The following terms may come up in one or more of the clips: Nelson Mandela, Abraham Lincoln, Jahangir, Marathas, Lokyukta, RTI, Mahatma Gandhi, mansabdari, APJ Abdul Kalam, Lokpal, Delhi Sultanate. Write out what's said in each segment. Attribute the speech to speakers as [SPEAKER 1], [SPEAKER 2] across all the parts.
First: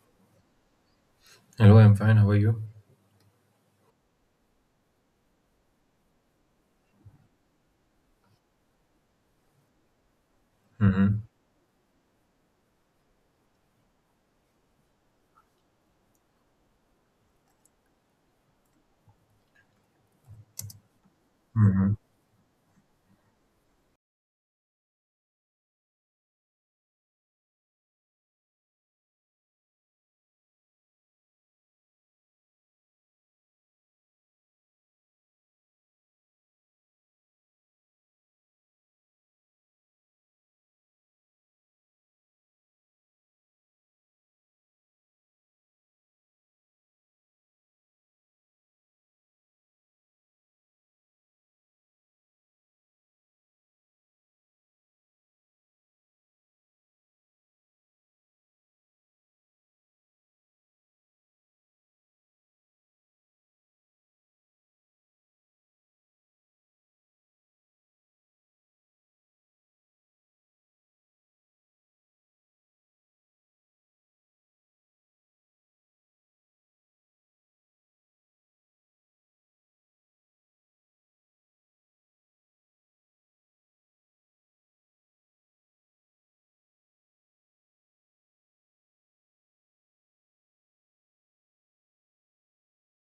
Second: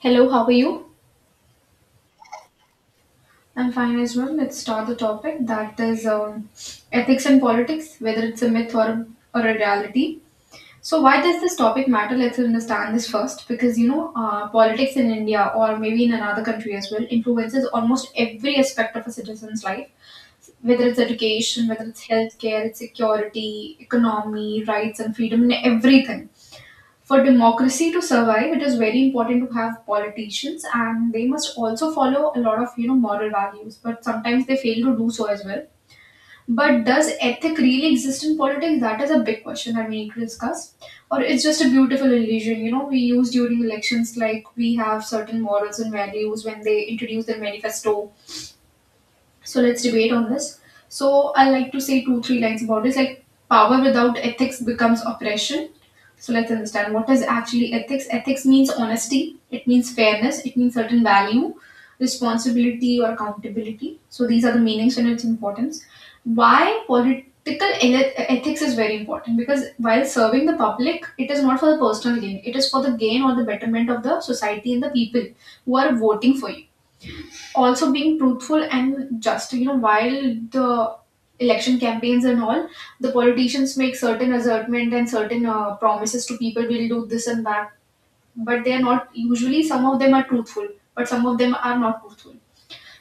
[SPEAKER 1] Hello, how are you?
[SPEAKER 2] Hello, I'm fine. How are you?
[SPEAKER 1] I'm fine as well. Let's start the topic that is ethics and politics, whether it's a myth or or a reality. So, why
[SPEAKER 2] Mm-hmm.
[SPEAKER 1] does this topic matter? Let's understand this first because politics in India or maybe in another country as well influences almost every aspect of a citizen's life, whether it's education, whether
[SPEAKER 2] Mm-hmm.
[SPEAKER 1] it's healthcare, it's security, economy, rights, and freedom, and everything. For democracy to survive, it is very important to have politicians, and they must also follow a lot of moral values. But sometimes they fail to do so as well. But does ethic really exist in politics? That is a big question that we need to discuss. Or it's just a beautiful illusion, we use during elections. Like we have certain morals and values when they introduce their manifesto, so let's debate on this. So I like to say two, three lines about this. Like power without ethics becomes oppression. So let's understand what is actually ethics. Ethics means honesty, it means fairness, it means certain value, responsibility or accountability. So these are the meanings and its importance. Why ethics is very important, because while serving the public, it is not for the personal gain, it is for the gain or the betterment of the society and the people who are voting for you, also being truthful and just, while the election campaigns and all, the politicians make certain assertment and certain promises to people, we'll do this and that, but they are not usually, some of them are truthful, but some of them are not truthful.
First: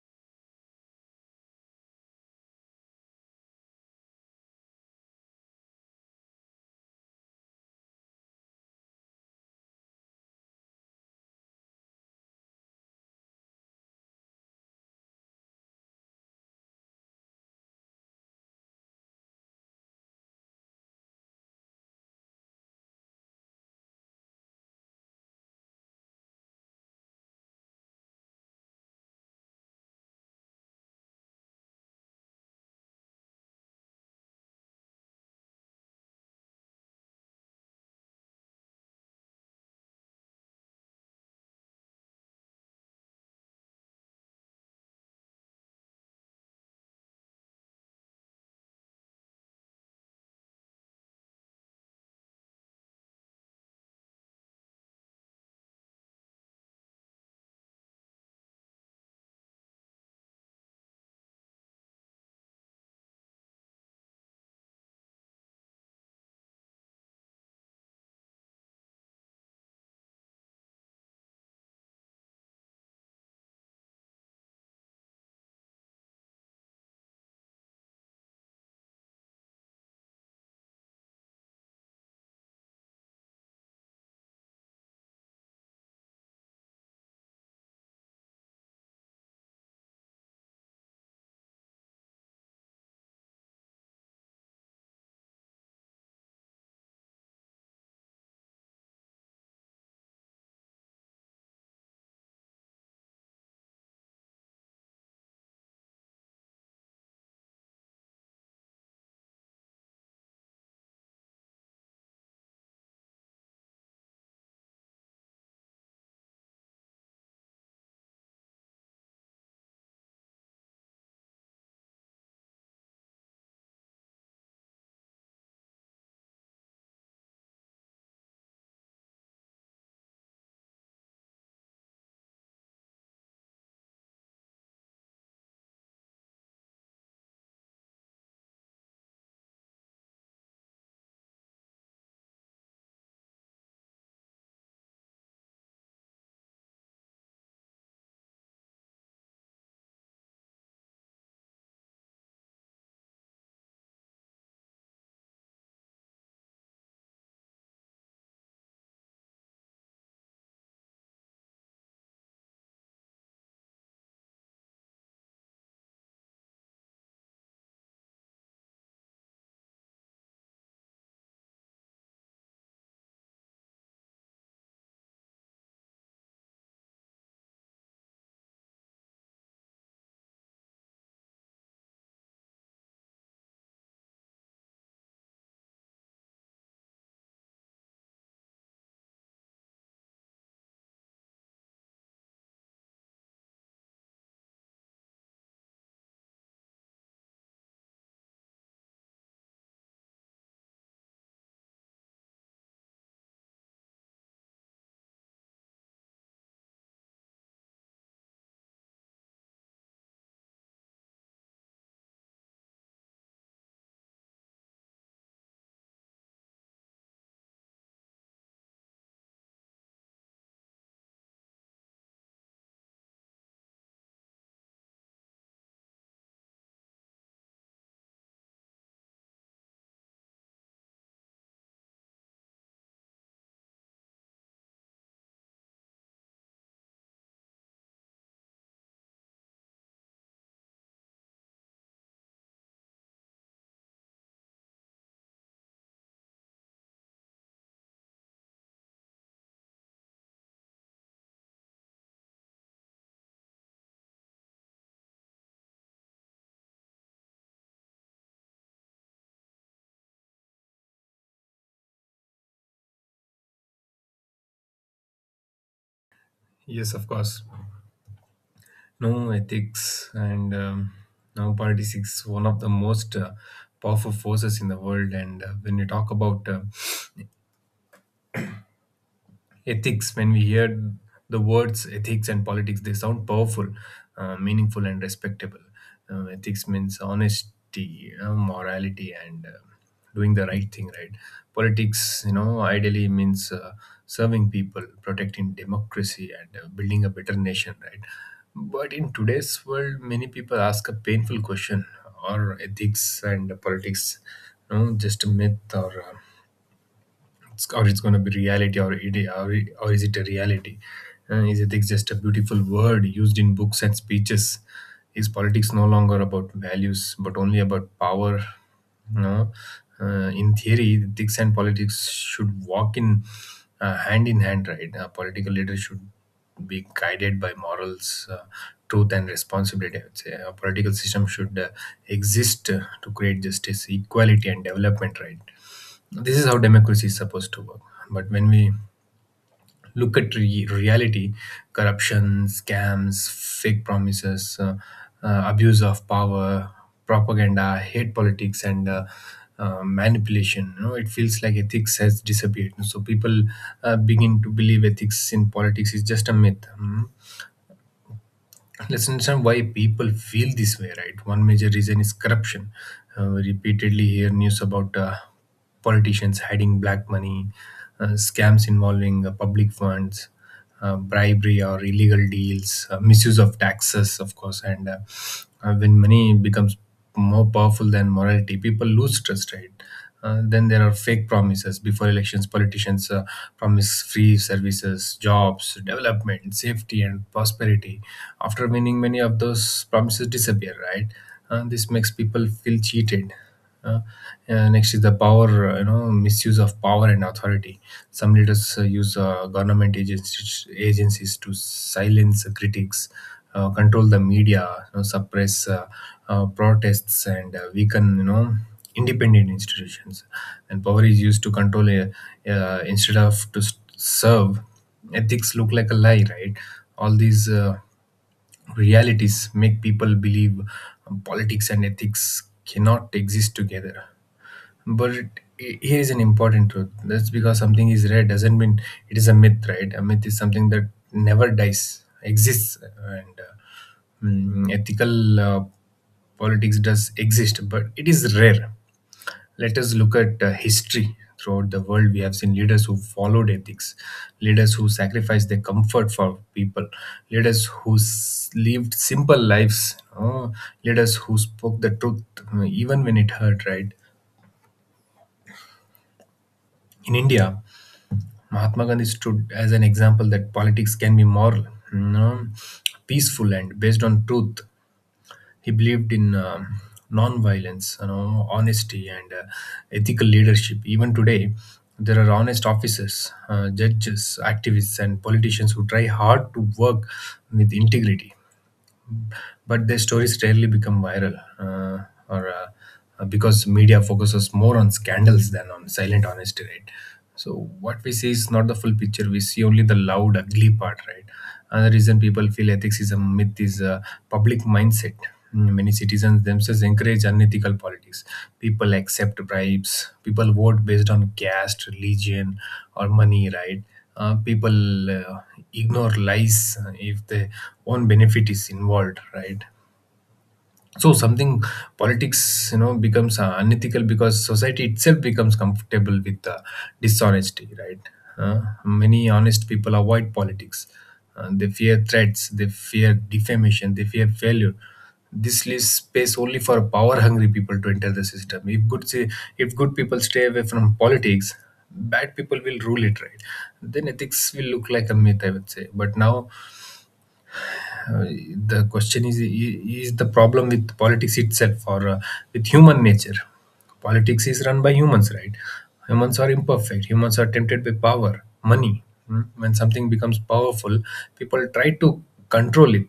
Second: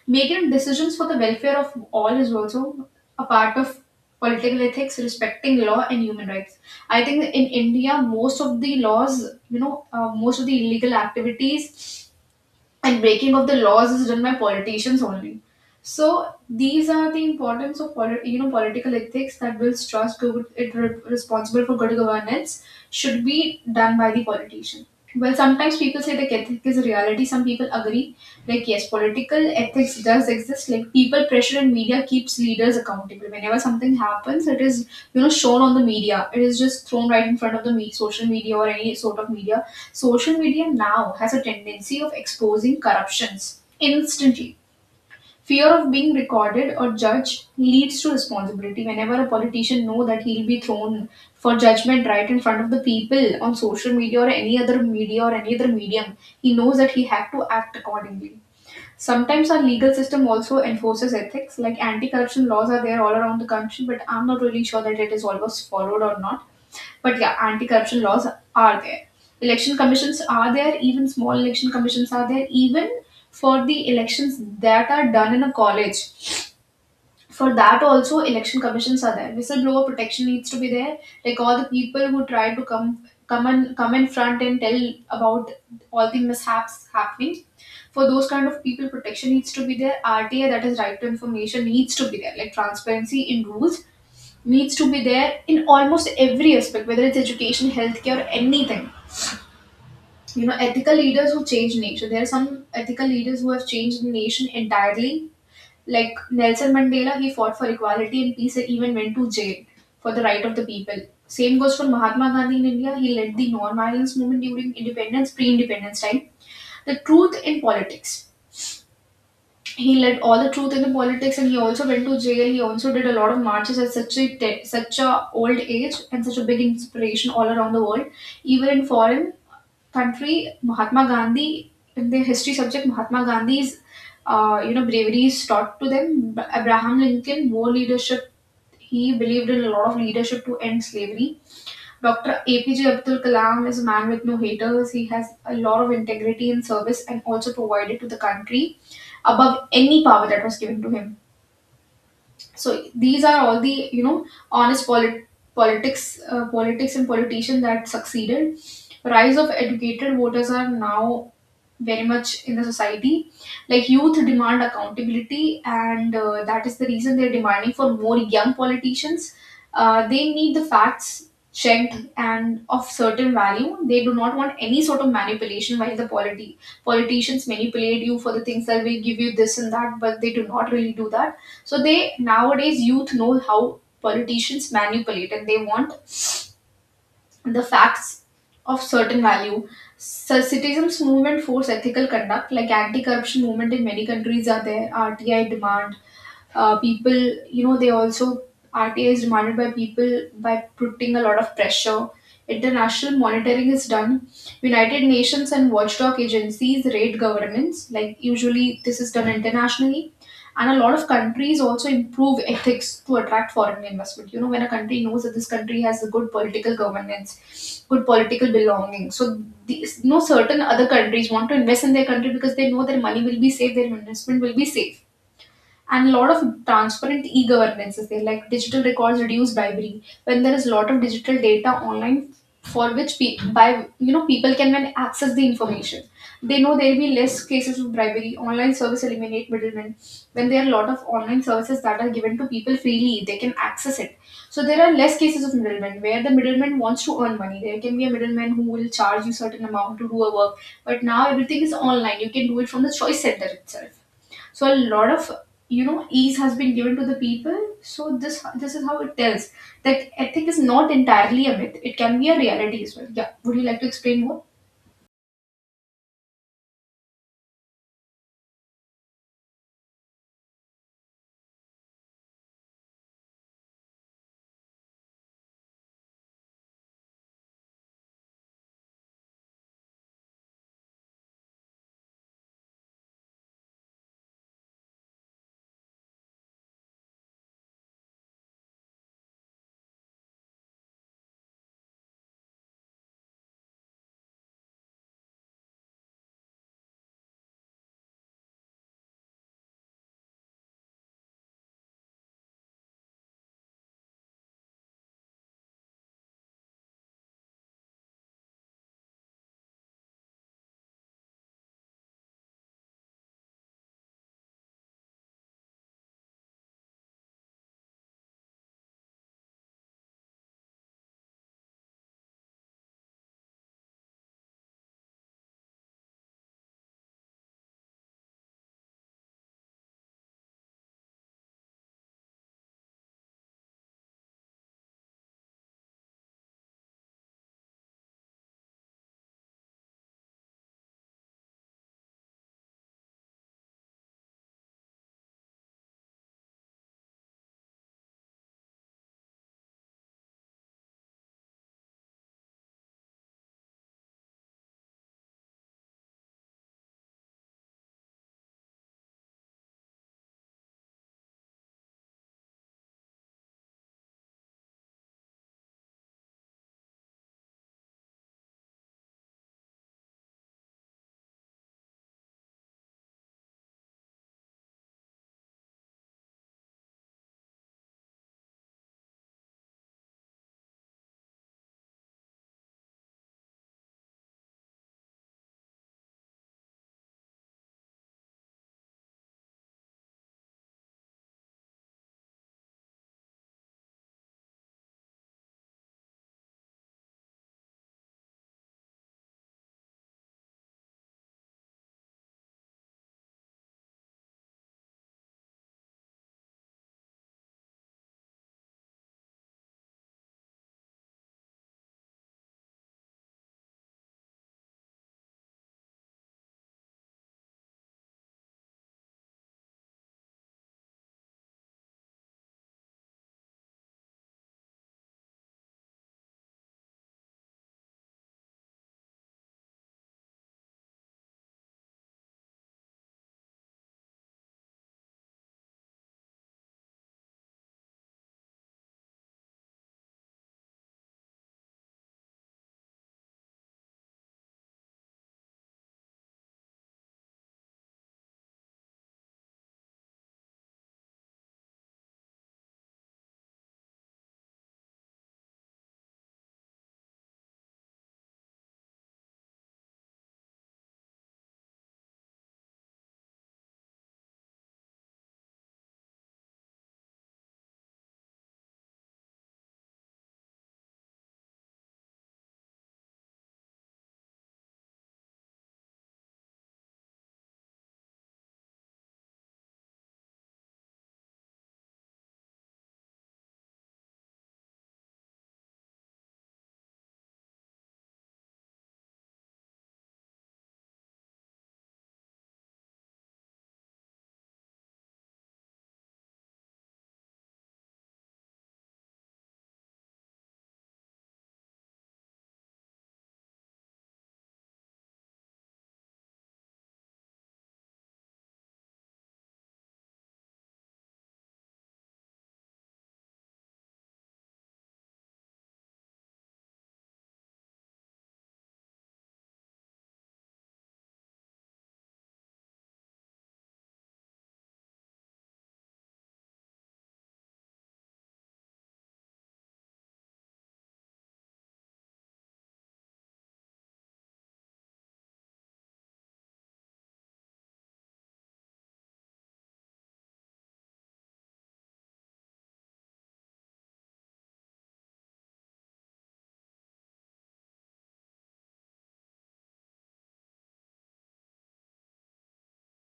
[SPEAKER 1] Making decisions for the welfare of all is also a part of political ethics, respecting law and human rights. I think in India most of the laws, most of the illegal activities and breaking of the laws is done by politicians only. So these are the importance of political ethics that builds trust. Good, responsible for good governance should be done by the politician. Well, sometimes people say the ethic is a reality. Some people agree, like yes, political ethics does exist. Like people pressure and media keeps leaders accountable. Whenever something happens, it is shown on the media. It is just thrown right in front of the social media or any sort of media. Social media now has a tendency of exposing corruptions instantly. Fear of being recorded or judged leads to responsibility. Whenever a politician knows that he'll be thrown for judgment right in front of the people on social media or any other media or any other medium, he knows that he had to act accordingly. Sometimes our legal system also enforces ethics, like anti corruption laws are there all around the country, but I'm not really sure that it is always followed or not. But yeah, anti corruption laws are there. Election commissions are there, even small election commissions are there, even for the elections that are done in a college, for that also election commissions are there. Whistleblower protection needs to be there, like all the people who try to come in front and tell about all the mishaps happening, for those kind of people protection needs to be there. RTA, that is right to information, needs to be there, like transparency in rules needs to be there in almost every aspect, whether it's education, healthcare, or anything. Ethical leaders who change nature, there are some ethical leaders who have changed the nation entirely, like Nelson Mandela, he fought for equality and peace and even went to jail for the right of the people. Same goes for Mahatma Gandhi in India. He led the non-violence movement during independence, pre-independence time. The truth in politics. He led all the truth in the politics, and he also went to jail. He also did a lot of marches at such such a old age and such a big inspiration all around the world, even in foreign country. Mahatma Gandhi, in their history subject, Mahatma Gandhi's bravery is taught to them. Abraham Lincoln, more leadership. He believed in a lot of leadership to end slavery. Dr. APJ Abdul Kalam is a man with no haters. He has a lot of integrity in service and also provided to the country above any power that was given to him. So these are all the honest politics, politics and politicians that succeeded. Rise of educated voters are now very much in the society, like youth demand accountability, and that is the reason they're demanding for more young politicians. They need the facts checked and of certain value. They do not want any sort of manipulation while the polity politicians manipulate you for the things that will give you this and that, but they do not really do that. So they, nowadays youth know how politicians manipulate and they want the facts of certain value. So citizens' movement force ethical conduct, like anti-corruption movement in many countries are there, RTI demand, people, they also, RTA is demanded by people by putting a lot of pressure. International monitoring is done. United Nations and watchdog agencies rate governments. Like usually, this is done internationally, and a lot of countries also improve ethics to attract foreign investment. You know, when a country knows that this country has a good political governance, good political belonging, so these no certain other countries want to invest in their country because they know their money will be safe, their investment will be safe, and a lot of transparent e-governances there, like digital records reduce bribery when there is a lot of digital data online, for which pe- by you know people can then access the information, they know there will be less cases of bribery. Online service eliminate middlemen. When there are a lot of online services that are given to people freely, they can access it. So there are less cases of middlemen where the middleman wants to earn money. There can be a middleman who will charge you certain amount to do a work, but now everything is online, you can do it from the choice center itself. So a lot of ease has been given to the people. So this is how it tells that ethic is not entirely a myth, it can be a reality as well. Yeah, would you like to explain more?
[SPEAKER 2] Yes, of course. No Ethics and no politics is one of the most powerful forces in the world. And when you talk about ethics, when we hear the words ethics and politics, they sound powerful, meaningful and respectable. Ethics means honesty, morality and doing the right thing, right? Politics, you know, ideally means serving people, protecting democracy and building a better nation, right? But in today's world, many people ask a painful question: are ethics and politics, you know, just a myth or it's going to be reality, or or is it a reality? And is ethics just a beautiful word used in books and speeches? Is politics no longer about values but only about power? No. In theory, ethics and politics should walk in hand in hand, right? A political leader should be guided by morals, truth and responsibility, I would say. A political system should exist to create justice, equality and development, right? This is how democracy is supposed to work. But when we look at reality, corruption, scams, fake promises, abuse of power, propaganda, hate politics and manipulation, you know, it feels like ethics has disappeared. So people begin to believe ethics in politics is just a myth. Let's understand why people feel this way, right? One major reason is corruption. We repeatedly hear news about politicians hiding black money, scams involving public funds, bribery or illegal deals, misuse of taxes, of course. And when money becomes more powerful than morality, people lose trust, right? Then there are fake promises. Before elections, politicians promise free services, jobs, development, safety, and prosperity. After winning, many of those promises disappear, right? This makes people feel cheated. Uh, Next is the power, you know, misuse of power and authority. Some leaders use government agencies to silence critics, control the media, you know, suppress protests, and weaken, you know, independent institutions. And power is used to control instead of to serve. Ethics look like a lie, right? All these realities make people believe politics and ethics cannot exist together. But here is an important truth: that's because something is rare doesn't mean it is a myth, right? A myth is something that never dies exists. and uh, Ethical politics does exist, but it is rare. Let us look at history. Throughout the world, we have seen leaders who followed ethics, leaders who sacrificed their comfort for people, leaders who lived simple lives, leaders who spoke the truth, even when it hurt, right? In India, Mahatma Gandhi stood as an example that politics can be moral, you know, peaceful and based on truth. He believed in non-violence, you know, honesty, and ethical leadership. Even today, there are honest officers, judges, activists, and politicians who try hard to work with integrity, but their stories rarely become viral, or because media focuses more on scandals than on silent honesty, right? So what we see is not the full picture. We see only the loud, ugly part, right? Another reason people feel ethics is a myth is a public mindset. Many citizens themselves encourage unethical politics. People accept bribes. People vote based on caste, religion, or money, right? People ignore lies if their own benefit is involved, right? So something, politics, you know, becomes unethical because society itself becomes comfortable with dishonesty, right? Uh, Many honest people avoid politics. They fear threats, they fear defamation, they fear failure. This leaves space only for power hungry people to enter the system. If good people stay away from politics, bad people will rule it, right? Then ethics will look like a myth, I would say. But now uh, the question is the problem with politics itself or with human nature? Politics is run by humans, right? Humans are imperfect, humans are tempted by power, money. Mm. When something becomes powerful, people try to control it.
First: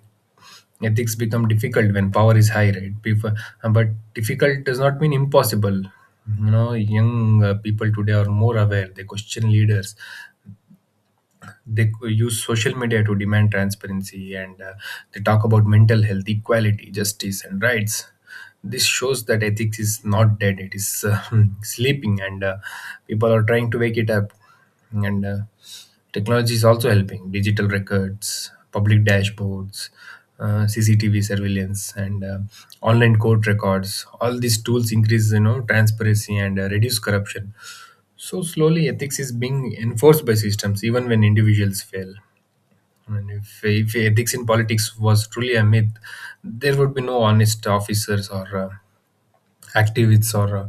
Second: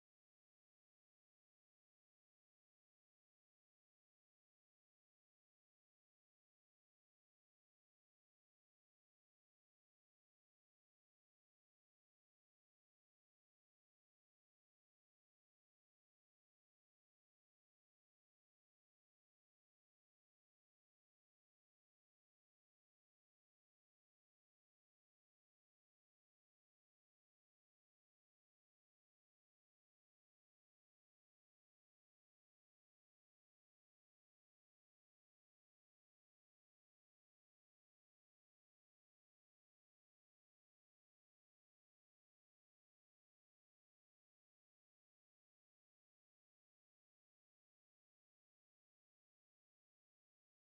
[SPEAKER 2] Ethics become difficult when power is high, right, but difficult does not mean impossible, you know. Young people today are more aware, they question leaders, they use social media to demand transparency, and they talk about mental health, equality, justice and rights. This shows that ethics is not dead, it is sleeping, and people are trying to wake it up. And technology is also helping: digital records, public dashboards, CCTV surveillance, and online court records. All these tools increase, you know, transparency and reduce corruption. So slowly, ethics is being enforced by systems, even when individuals fail. And if ethics in politics was truly a myth, there would be no honest officers or activists or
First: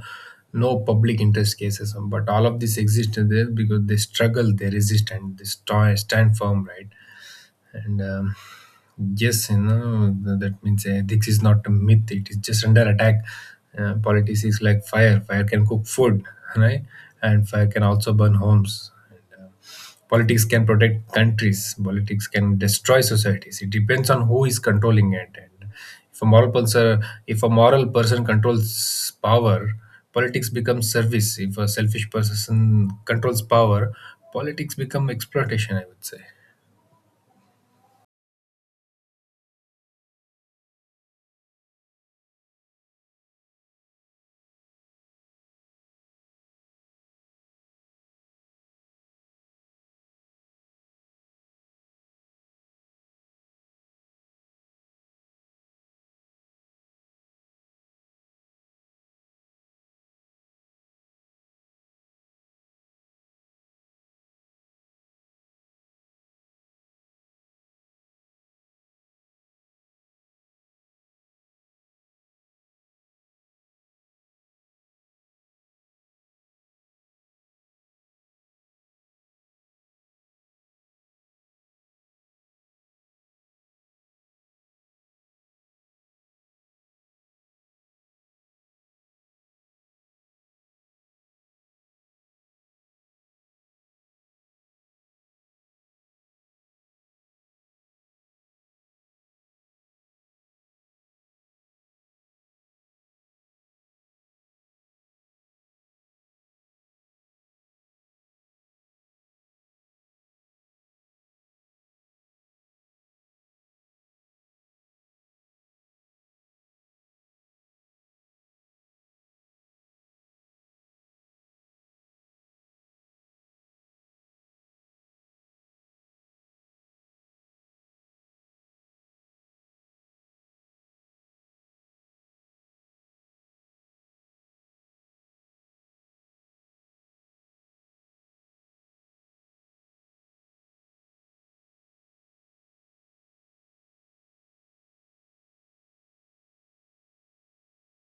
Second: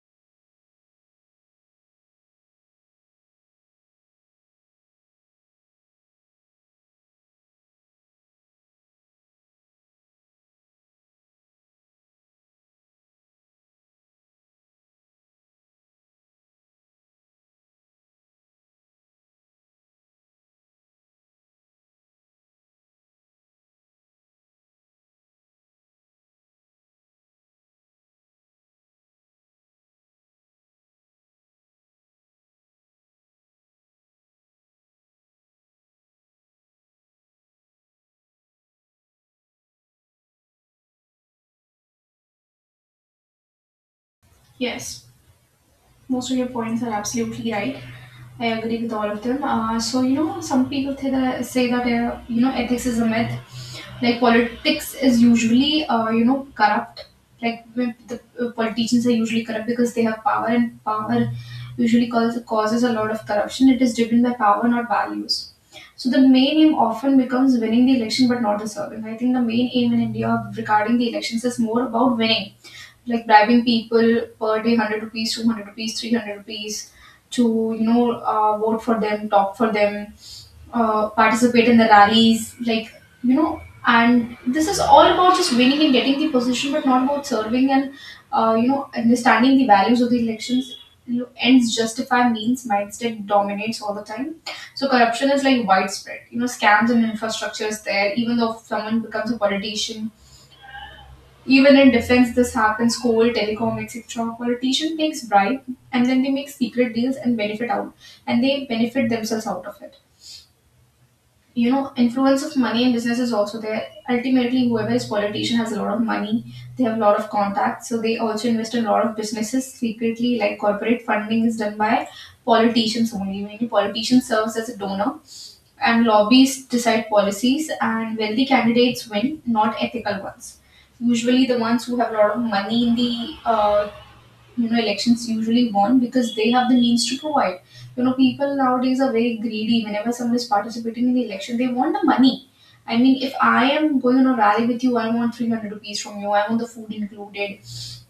[SPEAKER 2] no public interest cases. But all of this exists there because they struggle, they resist, and they stand firm, right? And Yes, you know, that means ethics is not a myth, it is just under attack. Politics is like fire can cook food, right? And fire can also burn homes. And, politics can protect countries, politics can destroy societies. It depends on who is controlling it. And if a moral person controls power, politics becomes service. If a selfish person controls power, politics become exploitation, I would say.
[SPEAKER 1] Yes. Most of your points are absolutely right. I agree with all of them. So some people say that ethics is a myth. Like politics is usually corrupt. Like when the politicians are usually corrupt because they have power, and power usually causes a lot of corruption. It is driven by power, not values. So the main aim often becomes winning the election, but not the serving. I think the main aim in India regarding the elections is more about winning, like bribing people per day 100 rupees, 200 rupees, 300 rupees to you know vote for them, talk for them, participate in the rallies, you know and this is all about just winning and getting the position, but not about serving and understanding the values of the elections. You know, ends justify means mindset dominates all the time. So corruption is like widespread, scams and infrastructure is there, even though if someone becomes a politician, even in defense, this happens. Coal, telecom, etc. A politician takes bribe and then they make secret deals and benefit themselves out of it. You know, influence of money in business is also there. Ultimately, whoever is politician has a lot of money. They have a lot of contacts, so they also invest in a lot of businesses secretly. Like corporate funding is done by politicians only. Many politician serves as a donor, and lobbies decide policies, and wealthy candidates win, not ethical ones. Usually the ones who have a lot of money in the elections usually won because they have the means to provide. You know, people nowadays are very greedy. Whenever someone is participating in the election, they want the money. I mean, if I am going on a rally with you, I want 300 rupees from you, I want the food included.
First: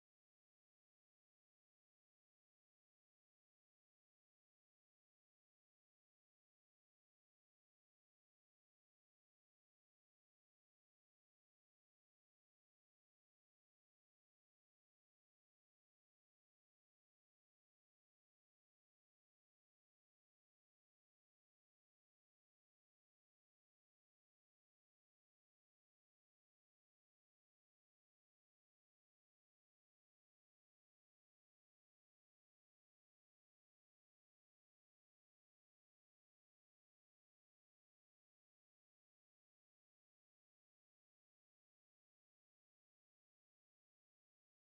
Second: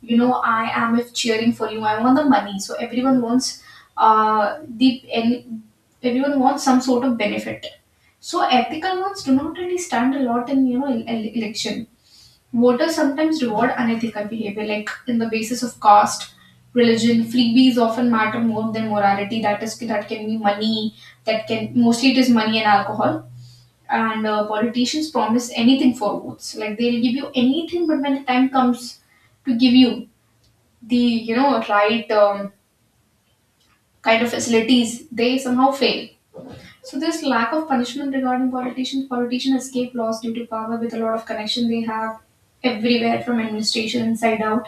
[SPEAKER 1] You know, I am if cheering for you, I want the money. So everyone wants the and everyone wants some sort of benefit. So ethical ones do not really stand a lot in election. Voters sometimes reward unethical behavior, like in the basis of caste, religion. Freebies often matter more than morality. That is, that can be money. That can mostly it is money and alcohol. And politicians promise anything for votes. Like they'll give you anything, but when the time comes to give you the right kind of facilities, they somehow fail. So this lack of punishment regarding politicians, politicians escape laws due to power with a lot of connection they have everywhere from administration inside out.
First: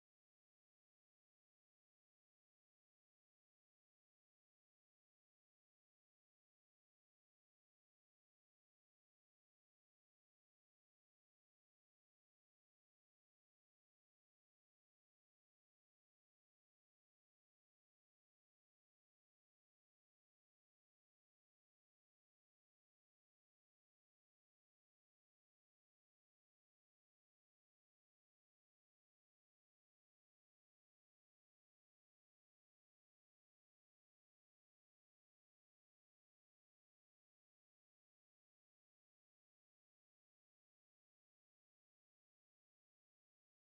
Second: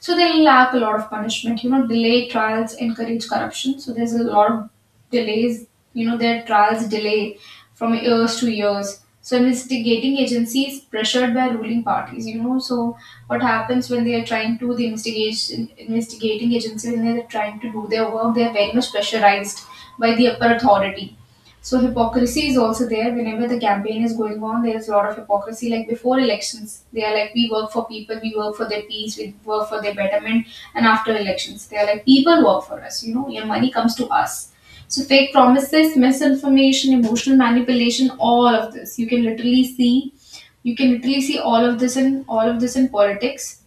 [SPEAKER 1] So they lack a lot of punishment. You know, delay trials encourage corruption. So there's a lot of delays. You know, their trials delay from years to years. So investigating agencies pressured by ruling parties. You know, so what happens when they are trying to the investigation investigating agency when they are trying to do their work? They are very much pressurized by the upper authority so hypocrisy is also there. Whenever the campaign is going on, there's a lot of hypocrisy. Like before elections, they are like, we work for people, we work for their peace, we work for their betterment. And after elections, they are like, people work for us. You know, your money comes to us. So fake promises, misinformation, emotional manipulation, all of this. You can literally see, you can literally see all of this in politics.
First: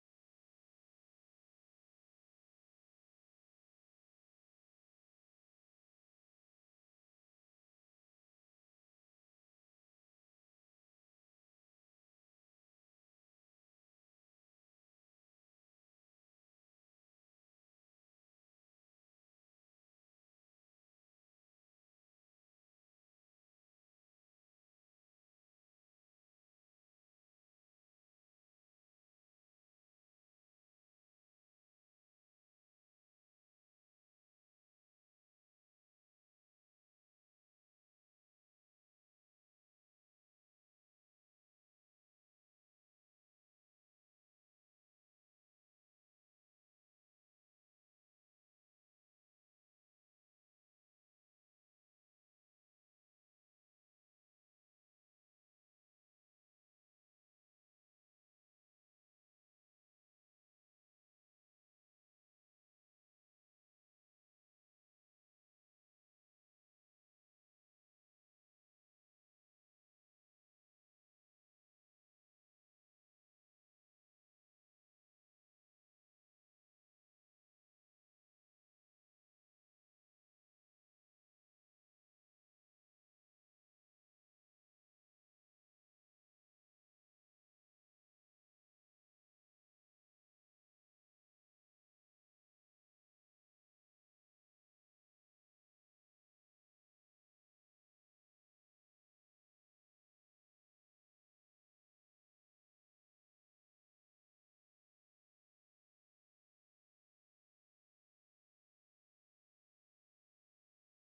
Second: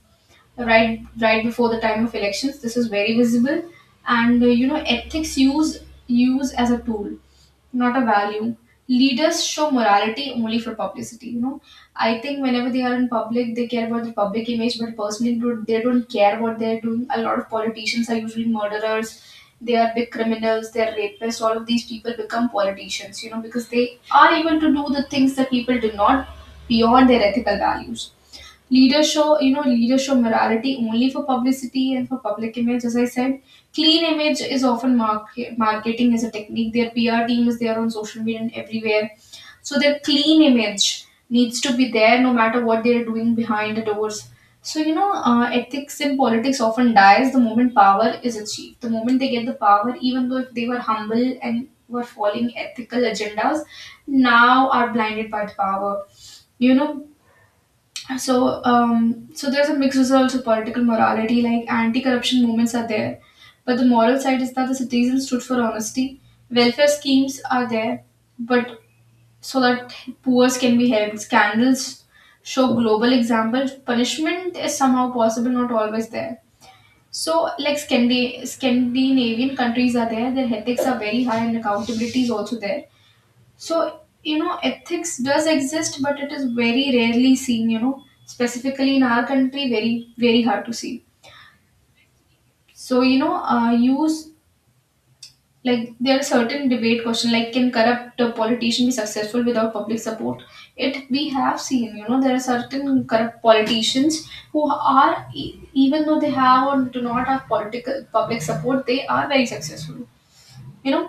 [SPEAKER 1] Right, right before the time of elections, this is very visible. Ethics use as a tool not a value. Leaders show morality only for publicity. You know, I think whenever they are in public, they care about the public image, but personally, they don't care what they're doing. A lot of politicians are usually murderers. They are big criminals. They're rapists. All of these people become politicians. You know, because they are able to do the things that people do not beyond their ethical values. Leaders show, morality only for publicity and for public image, as I said. Clean image is often marketing as a technique. Their PR team is there on social media and everywhere. So their clean image needs to be there no matter what they're doing behind the doors. Ethics in politics often dies the moment power is achieved. The moment they get the power, even though if they were humble and were following ethical agendas, now are blinded by the power. You know, so there's a mix results of also political morality like anti-corruption movements are there, but the moral side is that the citizens stood for honesty. Welfare schemes are there, but so that poor can be helped. Scandals show global examples, punishment is somehow possible, not always there. So like scandinavian countries are there, their ethics are very high and accountability is also there. So, you know, ethics does exist, but it is very rarely seen, you know, specifically in our country, very, very hard to see. So, you know, use Like there are certain debate question like, can corrupt a politician be successful without public support? It, we have seen, you know, there are certain corrupt politicians who are even though they have or do not have political public support, they are very successful, you know.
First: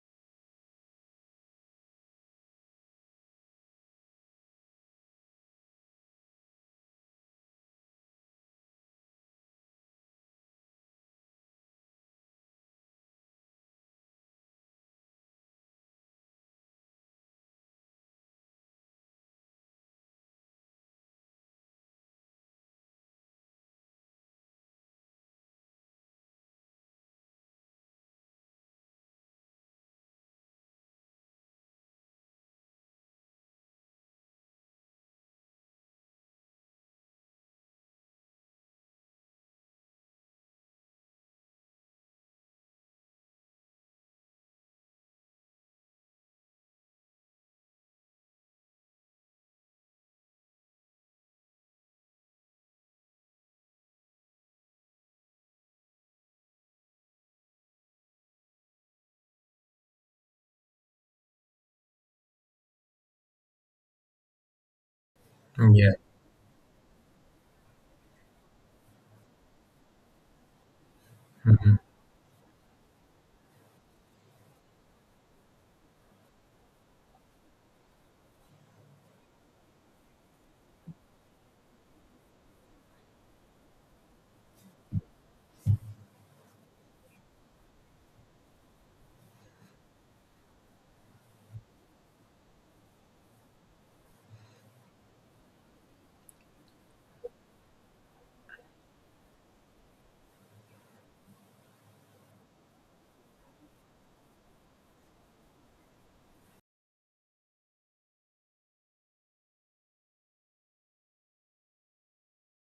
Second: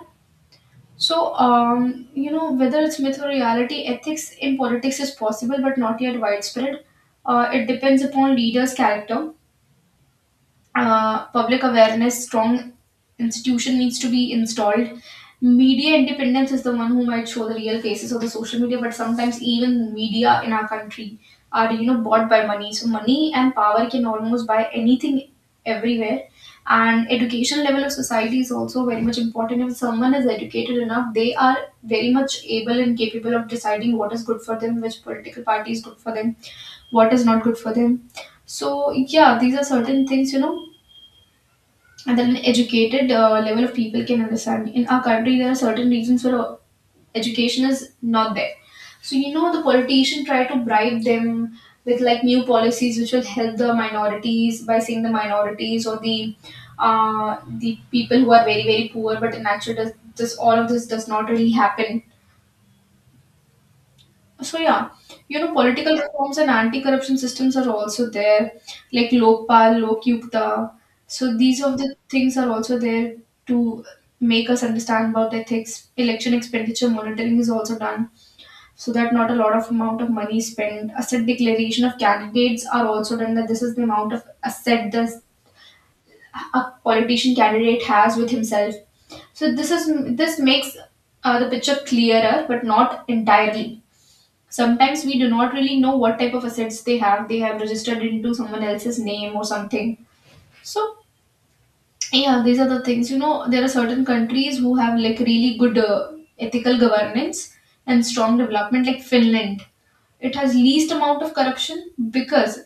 [SPEAKER 1] Whether it's myth or reality, ethics in politics is possible but not yet widespread. It depends upon leaders' character, public awareness, strong institution needs to be installed. Media independence is the one who might show the real faces of the social media, but sometimes even media in our country are, you know, bought by money. So money and power can almost buy anything everywhere. And education level of society is also very much important. If someone is educated enough, they are very much able and capable of deciding what is good for them, which political party is good for them, what is not good for them. So yeah, these are certain things, you know, and then an educated level of people can understand. In our country, there are certain regions where education is not there. So you know the politician try to bribe them with like new policies which will help the minorities by saying the minorities or the people who are very very poor. But in actual, this all of this does not really happen, so yeah, you know,
[SPEAKER 2] Yeah.
[SPEAKER 1] political reforms and anti-corruption systems are also there, like Lokpal, Lokyukta. So these of the things are also there to make us understand about ethics. Election expenditure monitoring is also done, so that not a lot of amount of money is spent. Asset declaration of candidates are also done. That this is the amount of asset this a politician candidate has with himself. So this is, this makes the picture clearer, but not entirely. Sometimes we do not really know what type of assets they have, they have registered into someone else's name or something. So yeah, these are the things, you know, there are certain countries who have like really good ethical governance and strong development, like Finland. It has least amount of corruption because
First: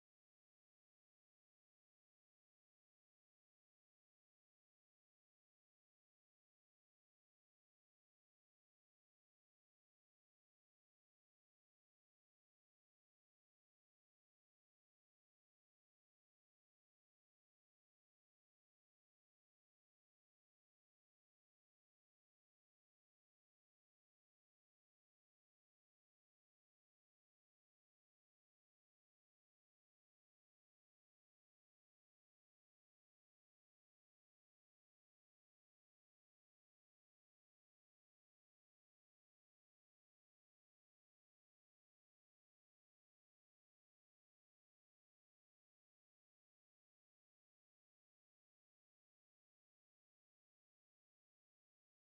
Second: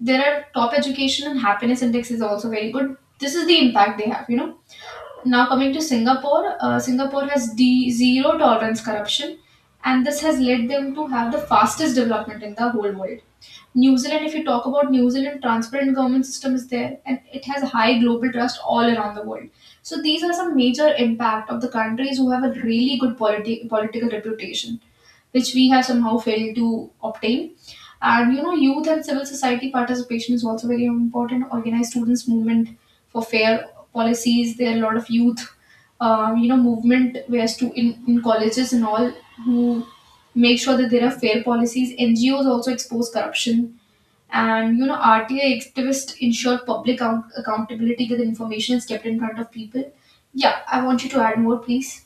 [SPEAKER 1] there are top education and happiness index is also very good. This is the impact they have, you know. Now coming to Singapore, Singapore has zero tolerance corruption, and this has led them to have the fastest development in the whole world. New Zealand, if you talk about New Zealand, transparent government system is there, and it has high global trust all around the world. So these are some major impact of the countries who have a really good political reputation, which we have somehow failed to obtain. And you know, youth and civil society participation is also very important. Organize students' movement for fair policies. There are a lot of youth, you know, movement where in colleges and all who make sure that there are fair policies. NGOs also expose corruption. And you know, RTA activists ensure accountability that information is kept in front of people. Yeah, I want you to add more, please.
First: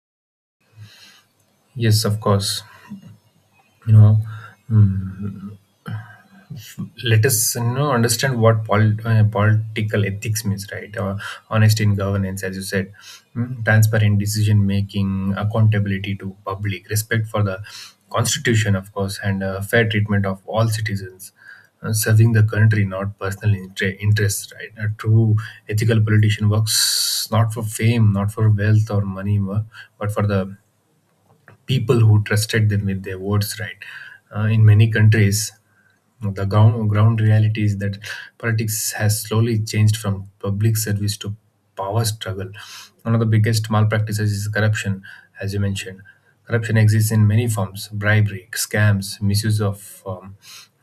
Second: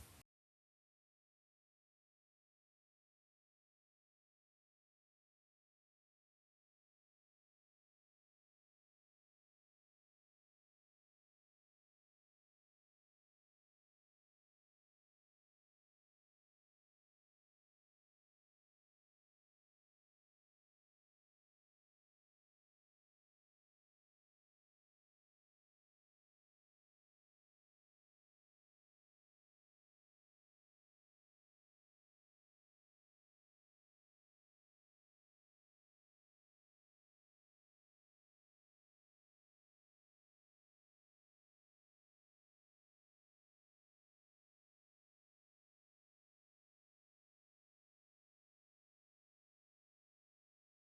[SPEAKER 2] Yes, of course. You know, mm, let us, you know, understand what political ethics means, right? Honesty in governance, as you said, transparent decision making, accountability to public, respect for the constitution, of course, and fair treatment of all citizens. Uh, serving the country, not personal interests, right? A true ethical politician works not for fame, not for wealth or money, but for the people who trusted them with their words, right? In many countries, the ground reality is that politics has slowly changed from public service to power struggle. One of the biggest malpractices is corruption, as you mentioned. Corruption exists in many forms: bribery, scams, misuse of um,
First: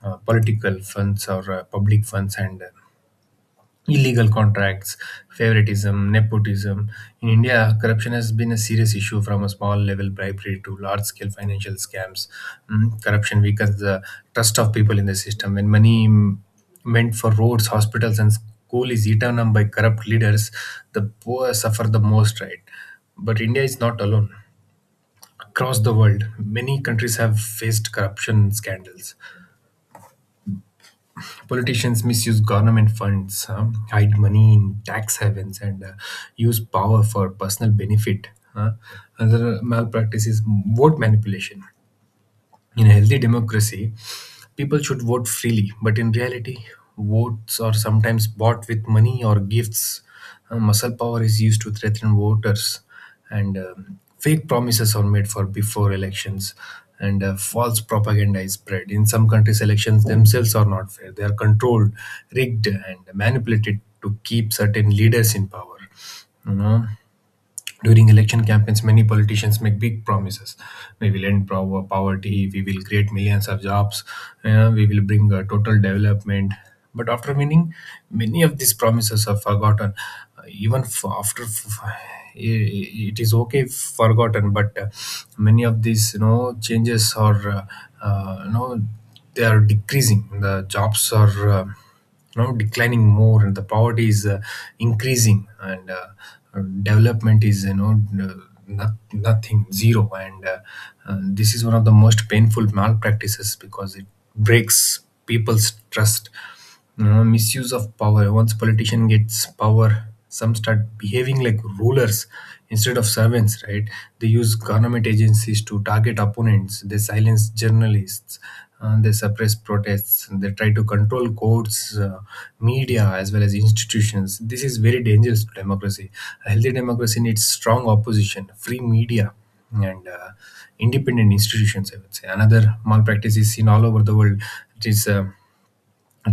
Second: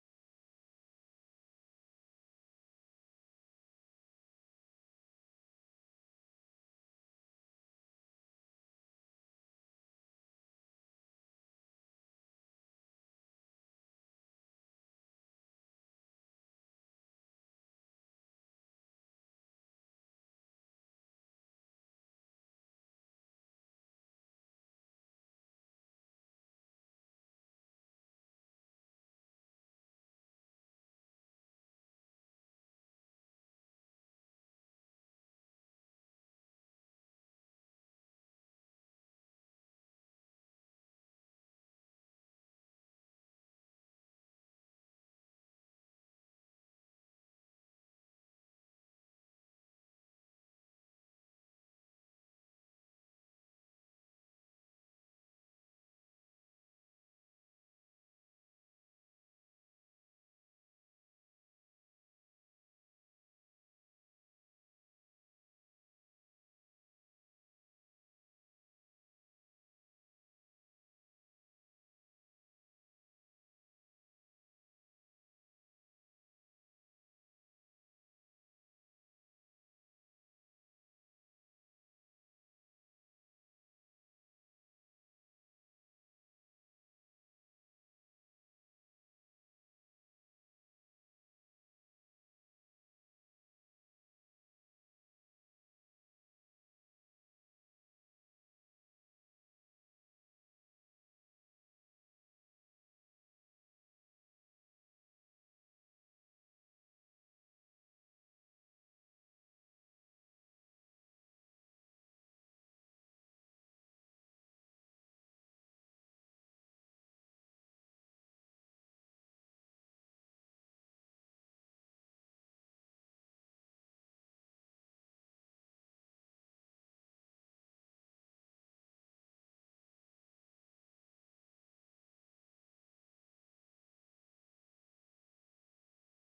[SPEAKER 2] uh, political funds or public funds, and illegal contracts, favoritism, nepotism. In India, corruption has been a serious issue, from a small level bribery to large scale financial scams. Corruption weakens the trust of people in the system. When money, meant for roads, hospitals, and school, is eaten up by corrupt leaders, the poor suffer the most, right? But India is not alone. Across the world, many countries have faced corruption scandals. Politicians misuse government funds, hide money in tax havens, and use power for personal benefit. uh. Another malpractice is vote manipulation. In a healthy democracy, people should vote freely, but in reality, votes are sometimes bought with money or gifts. Muscle power is used to threaten voters, and fake promises are made for before elections, and false propaganda is spread. In some countries, elections themselves are not fair; they are controlled, rigged, and manipulated to keep certain leaders in power. You know, during election campaigns, many politicians make big promises. We will end poverty, we will create millions of jobs, we will bring total development. But after winning, many of these promises are forgotten. Even f- after f- I- It is okay if forgotten, but many of these, you know, changes are, you know, they are decreasing. The jobs are. You know, declining more, and the poverty is increasing, and development is, you know, nothing zero, and this is one of the most painful malpractices because it breaks people's trust. You know, misuse of power: once politician gets power, some start behaving like rulers instead of servants, right? They use government agencies to target opponents, they silence journalists, they suppress protests, and they try to control courts, media as well as institutions. This is very dangerous to democracy. A healthy democracy needs strong opposition, free media, and independent institutions, I would say. Another malpractice is seen all over the world, it is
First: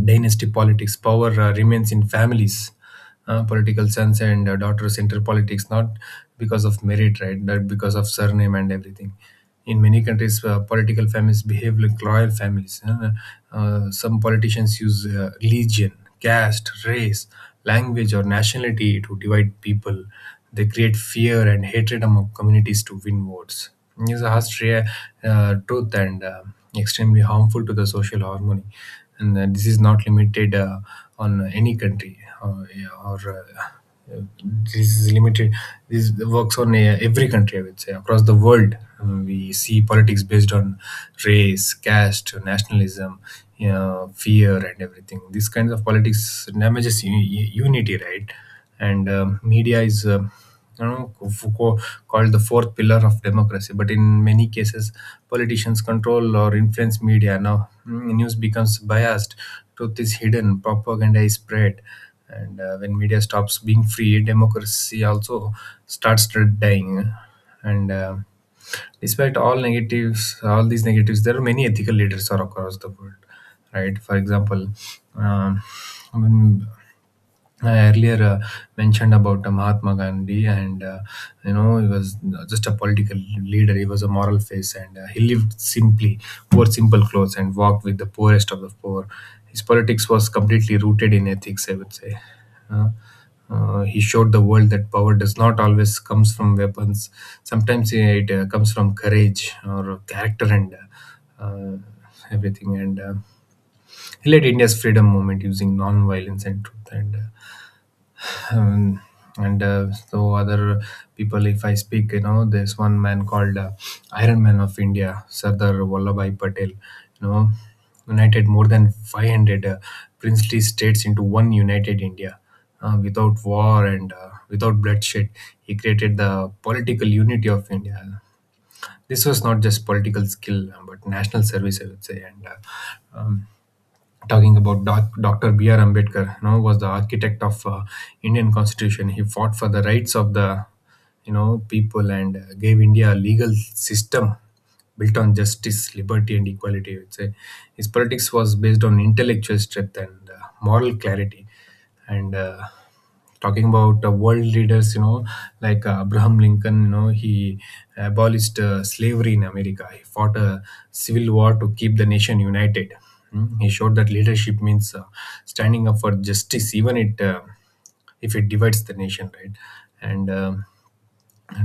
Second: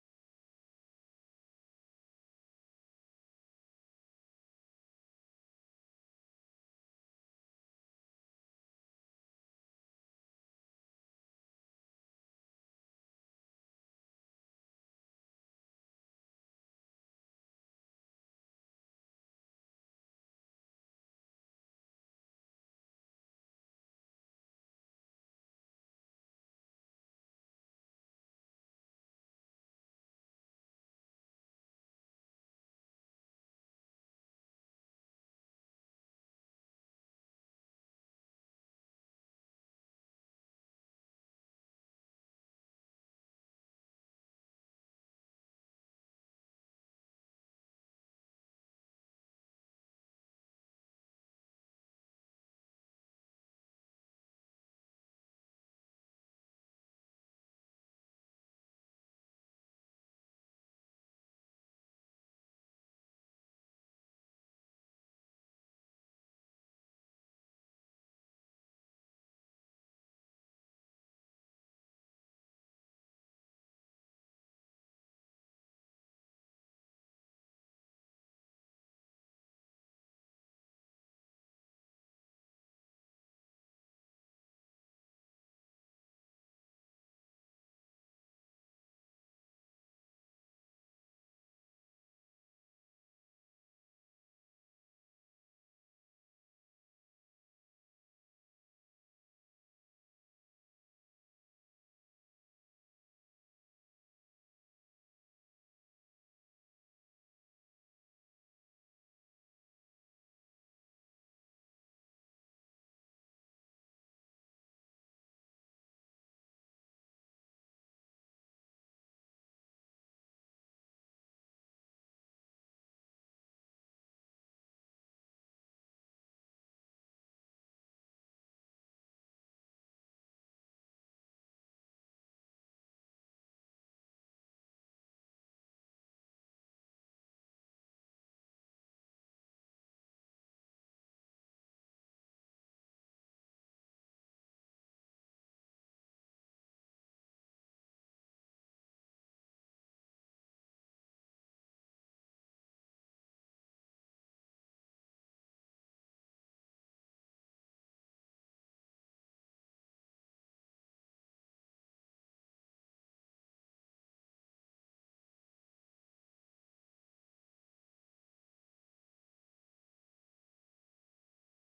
[SPEAKER 2] dynasty politics. Power remains in families, political sons and daughters enter politics not because of merit, right? But because of surname and everything. In many countries, political families behave like royal families. Some politicians use religion, caste, race, language, or nationality to divide people. They create fear and hatred among communities to win votes. It is a truth and extremely harmful to the social harmony, and this is not limited on any country, yeah, or this is limited this works on every country, I would say, across the world. We see politics based on race, caste, nationalism, you know, fear and everything. These kinds of politics damages unity, right? and Media is, you know, Foucault called the fourth pillar of democracy. But in many cases, politicians control or influence media. Now, news becomes biased, truth is hidden, propaganda is spread, and when media stops being free, democracy also starts dying. And Despite all negatives, all these negatives, there are many ethical leaders are across the world, right? For example. Um, I earlier mentioned about Mahatma Gandhi, and you know, he was just a political leader. He was a moral face, and he lived simply, wore simple clothes, and walked with the poorest of the poor. His politics was completely rooted in ethics, I would say. Uh, he showed the world that power does not always comes from weapons. Sometimes it comes from courage or character and uh, uh, everything. And he led India's freedom movement using non-violence and truth. Um, and So other people, if I speak, you know, there's one man called, iron man of India, Sardar Vallabhai Patel. You know, united more than 500 princely states into one united India, without war and without bloodshed. He created the political unity of India. This was not just political skill, but national service, I would say. And Talking about Dr. B.R. Ambedkar, you know, was the architect of Indian Constitution. He fought for the rights of the, you know, people, and gave India a legal system built on justice, liberty, and equality. I would say his politics was based on intellectual strength and moral clarity, and. Talking about world leaders, you know, like Abraham Lincoln. You know, he abolished slavery in America. He fought a civil war to keep the nation united. He showed that leadership means standing up for justice, even it if it divides the nation, right? and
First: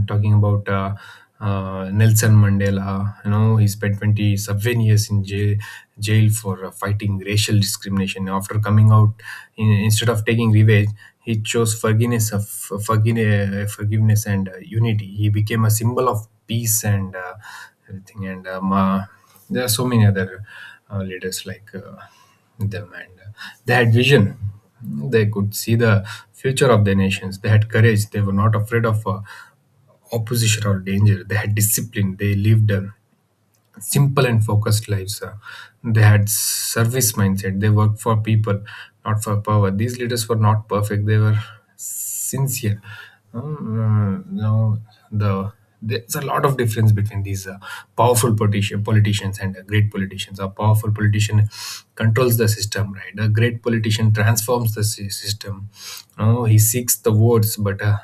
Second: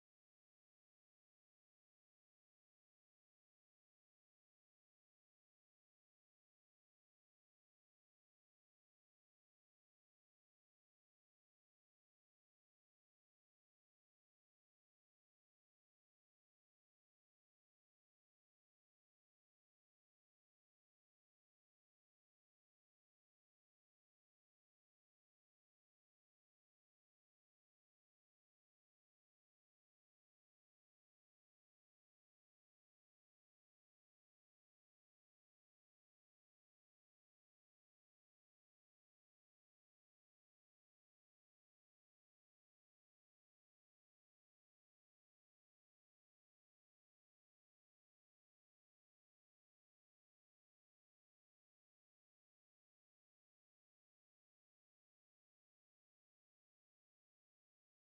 [SPEAKER 2] Talking about Nelson Mandela. You know, he spent 27 years in jail, for fighting racial discrimination. After coming out, instead of taking revenge, he chose forgiveness and unity. He became a symbol of peace and everything. And There are so many other leaders like them, and they had vision. They could see the future of their nations. They had courage. They were not afraid of. Opposition or danger. They had discipline. They lived simple and focused lives. They had service mindset. They worked for people, not for power. These leaders were not perfect. They were sincere. You know, the there's a lot of difference between these politicians and great politicians. A powerful politician controls the system, right? A great politician transforms the system. You, he seeks the votes, but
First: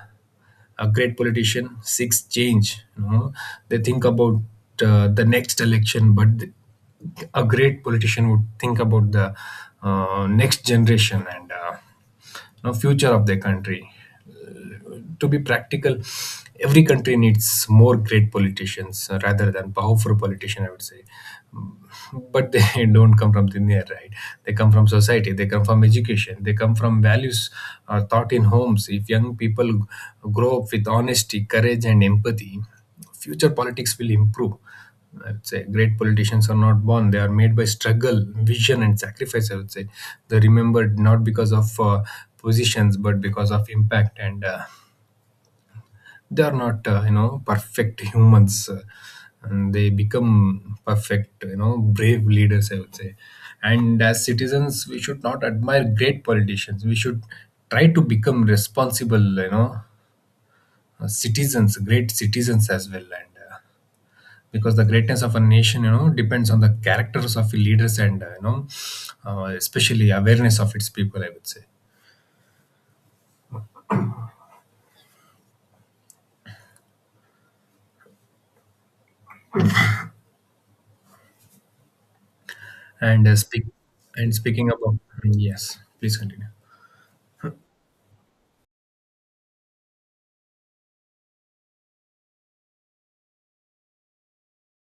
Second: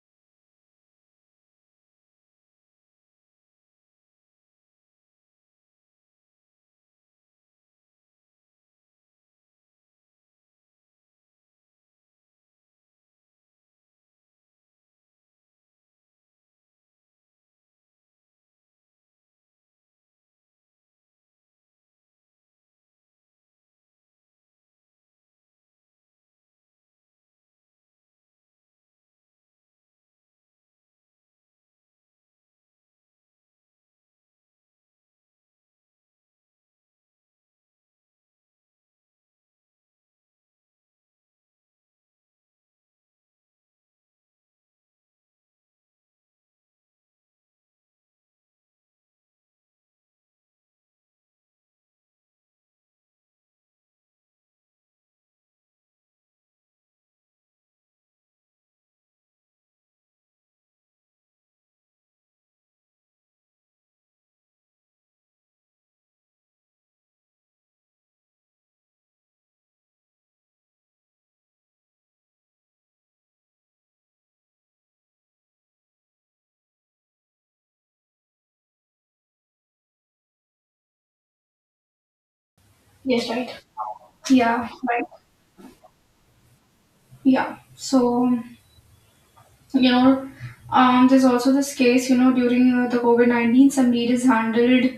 [SPEAKER 2] a great politician seeks change. You know, they think about the next election, but a great politician would think about the next generation and you know, future of their country. To be practical, every country needs more great politicians rather than powerful politician, I would say. But they don't come from thin air, right? They come from society, they come from education, they come from values taught in homes. If young people grow up with honesty, courage and empathy, future politics will improve. I would say great politicians are not born; they are made by struggle, vision, and sacrifice. I would say they're remembered not because of positions but because of impact, and they are not you know, perfect humans, and they become perfect, you know, brave leaders, I would say. And as citizens we should not admire great politicians, we should try to become responsible, you know, citizens, great citizens as well. And because the greatness of a nation, you know, depends on the characters of the leaders and, you know, especially awareness of its people, I would say. And
[SPEAKER 1] Yes, right.
[SPEAKER 2] speak and
[SPEAKER 1] Yeah,
[SPEAKER 2] Speaking about,
[SPEAKER 1] right.
[SPEAKER 2] yes please continue,
[SPEAKER 1] Yeah. So you know, there's also this case, you know, during the covid-19 some lead is handled.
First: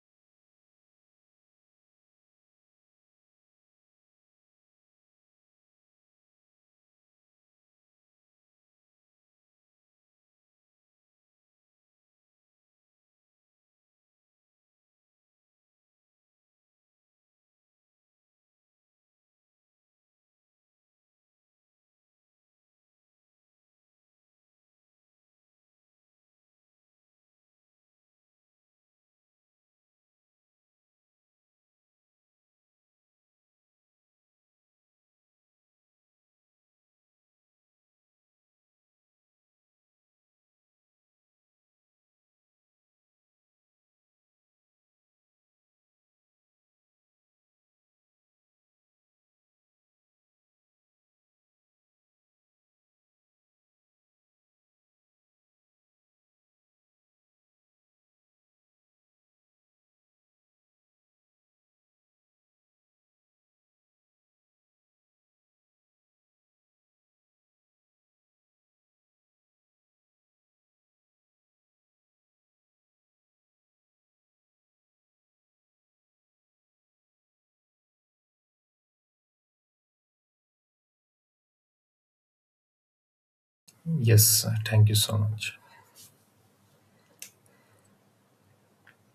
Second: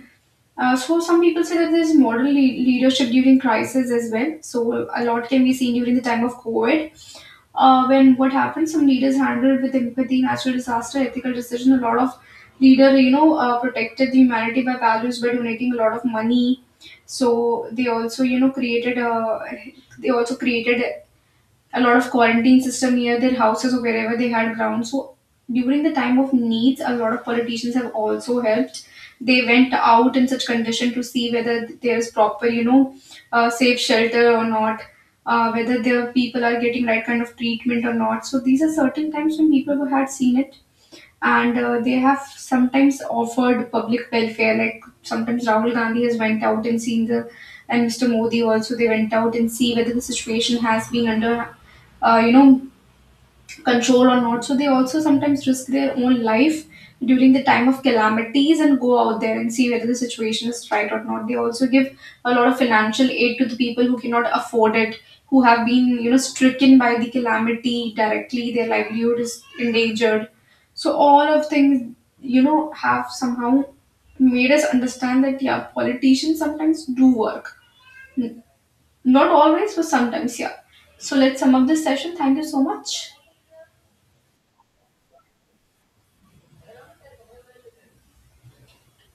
[SPEAKER 1] So some people say that there's model leadership during crisis as well, so a lot can be seen during the time of covid. When what happened, some leaders handled with empathy, natural disaster, ethical decision. A lot of leader, you know, protected the humanity by values, by donating a lot of money. So they also, you know, created a they also created a lot of quarantine system near their houses or wherever they had ground. So during the time of needs, a lot of politicians have also helped. They went out in such condition to see whether there is proper, you know, safe shelter or not, whether their people are getting right kind of treatment or not. So these are certain times when people who had seen it, and they have sometimes offered public welfare, like sometimes Rahul Gandhi has went out and seen the, and Mr. Modi also, they went out and see whether the situation has been under uh, you know control or not. So they also sometimes risk their own life during the time of calamities and go out there and see whether the situation is right or not. They also give a lot of financial aid to the people who cannot afford it, who have been, you know, stricken by the calamity directly, their livelihood is endangered. So all of things, you know, have somehow made us understand that yeah, politicians sometimes do work. N- Not always, but sometimes, yeah. So let's sum up this session. Thank you so much.
[SPEAKER 2] yes thank you so much.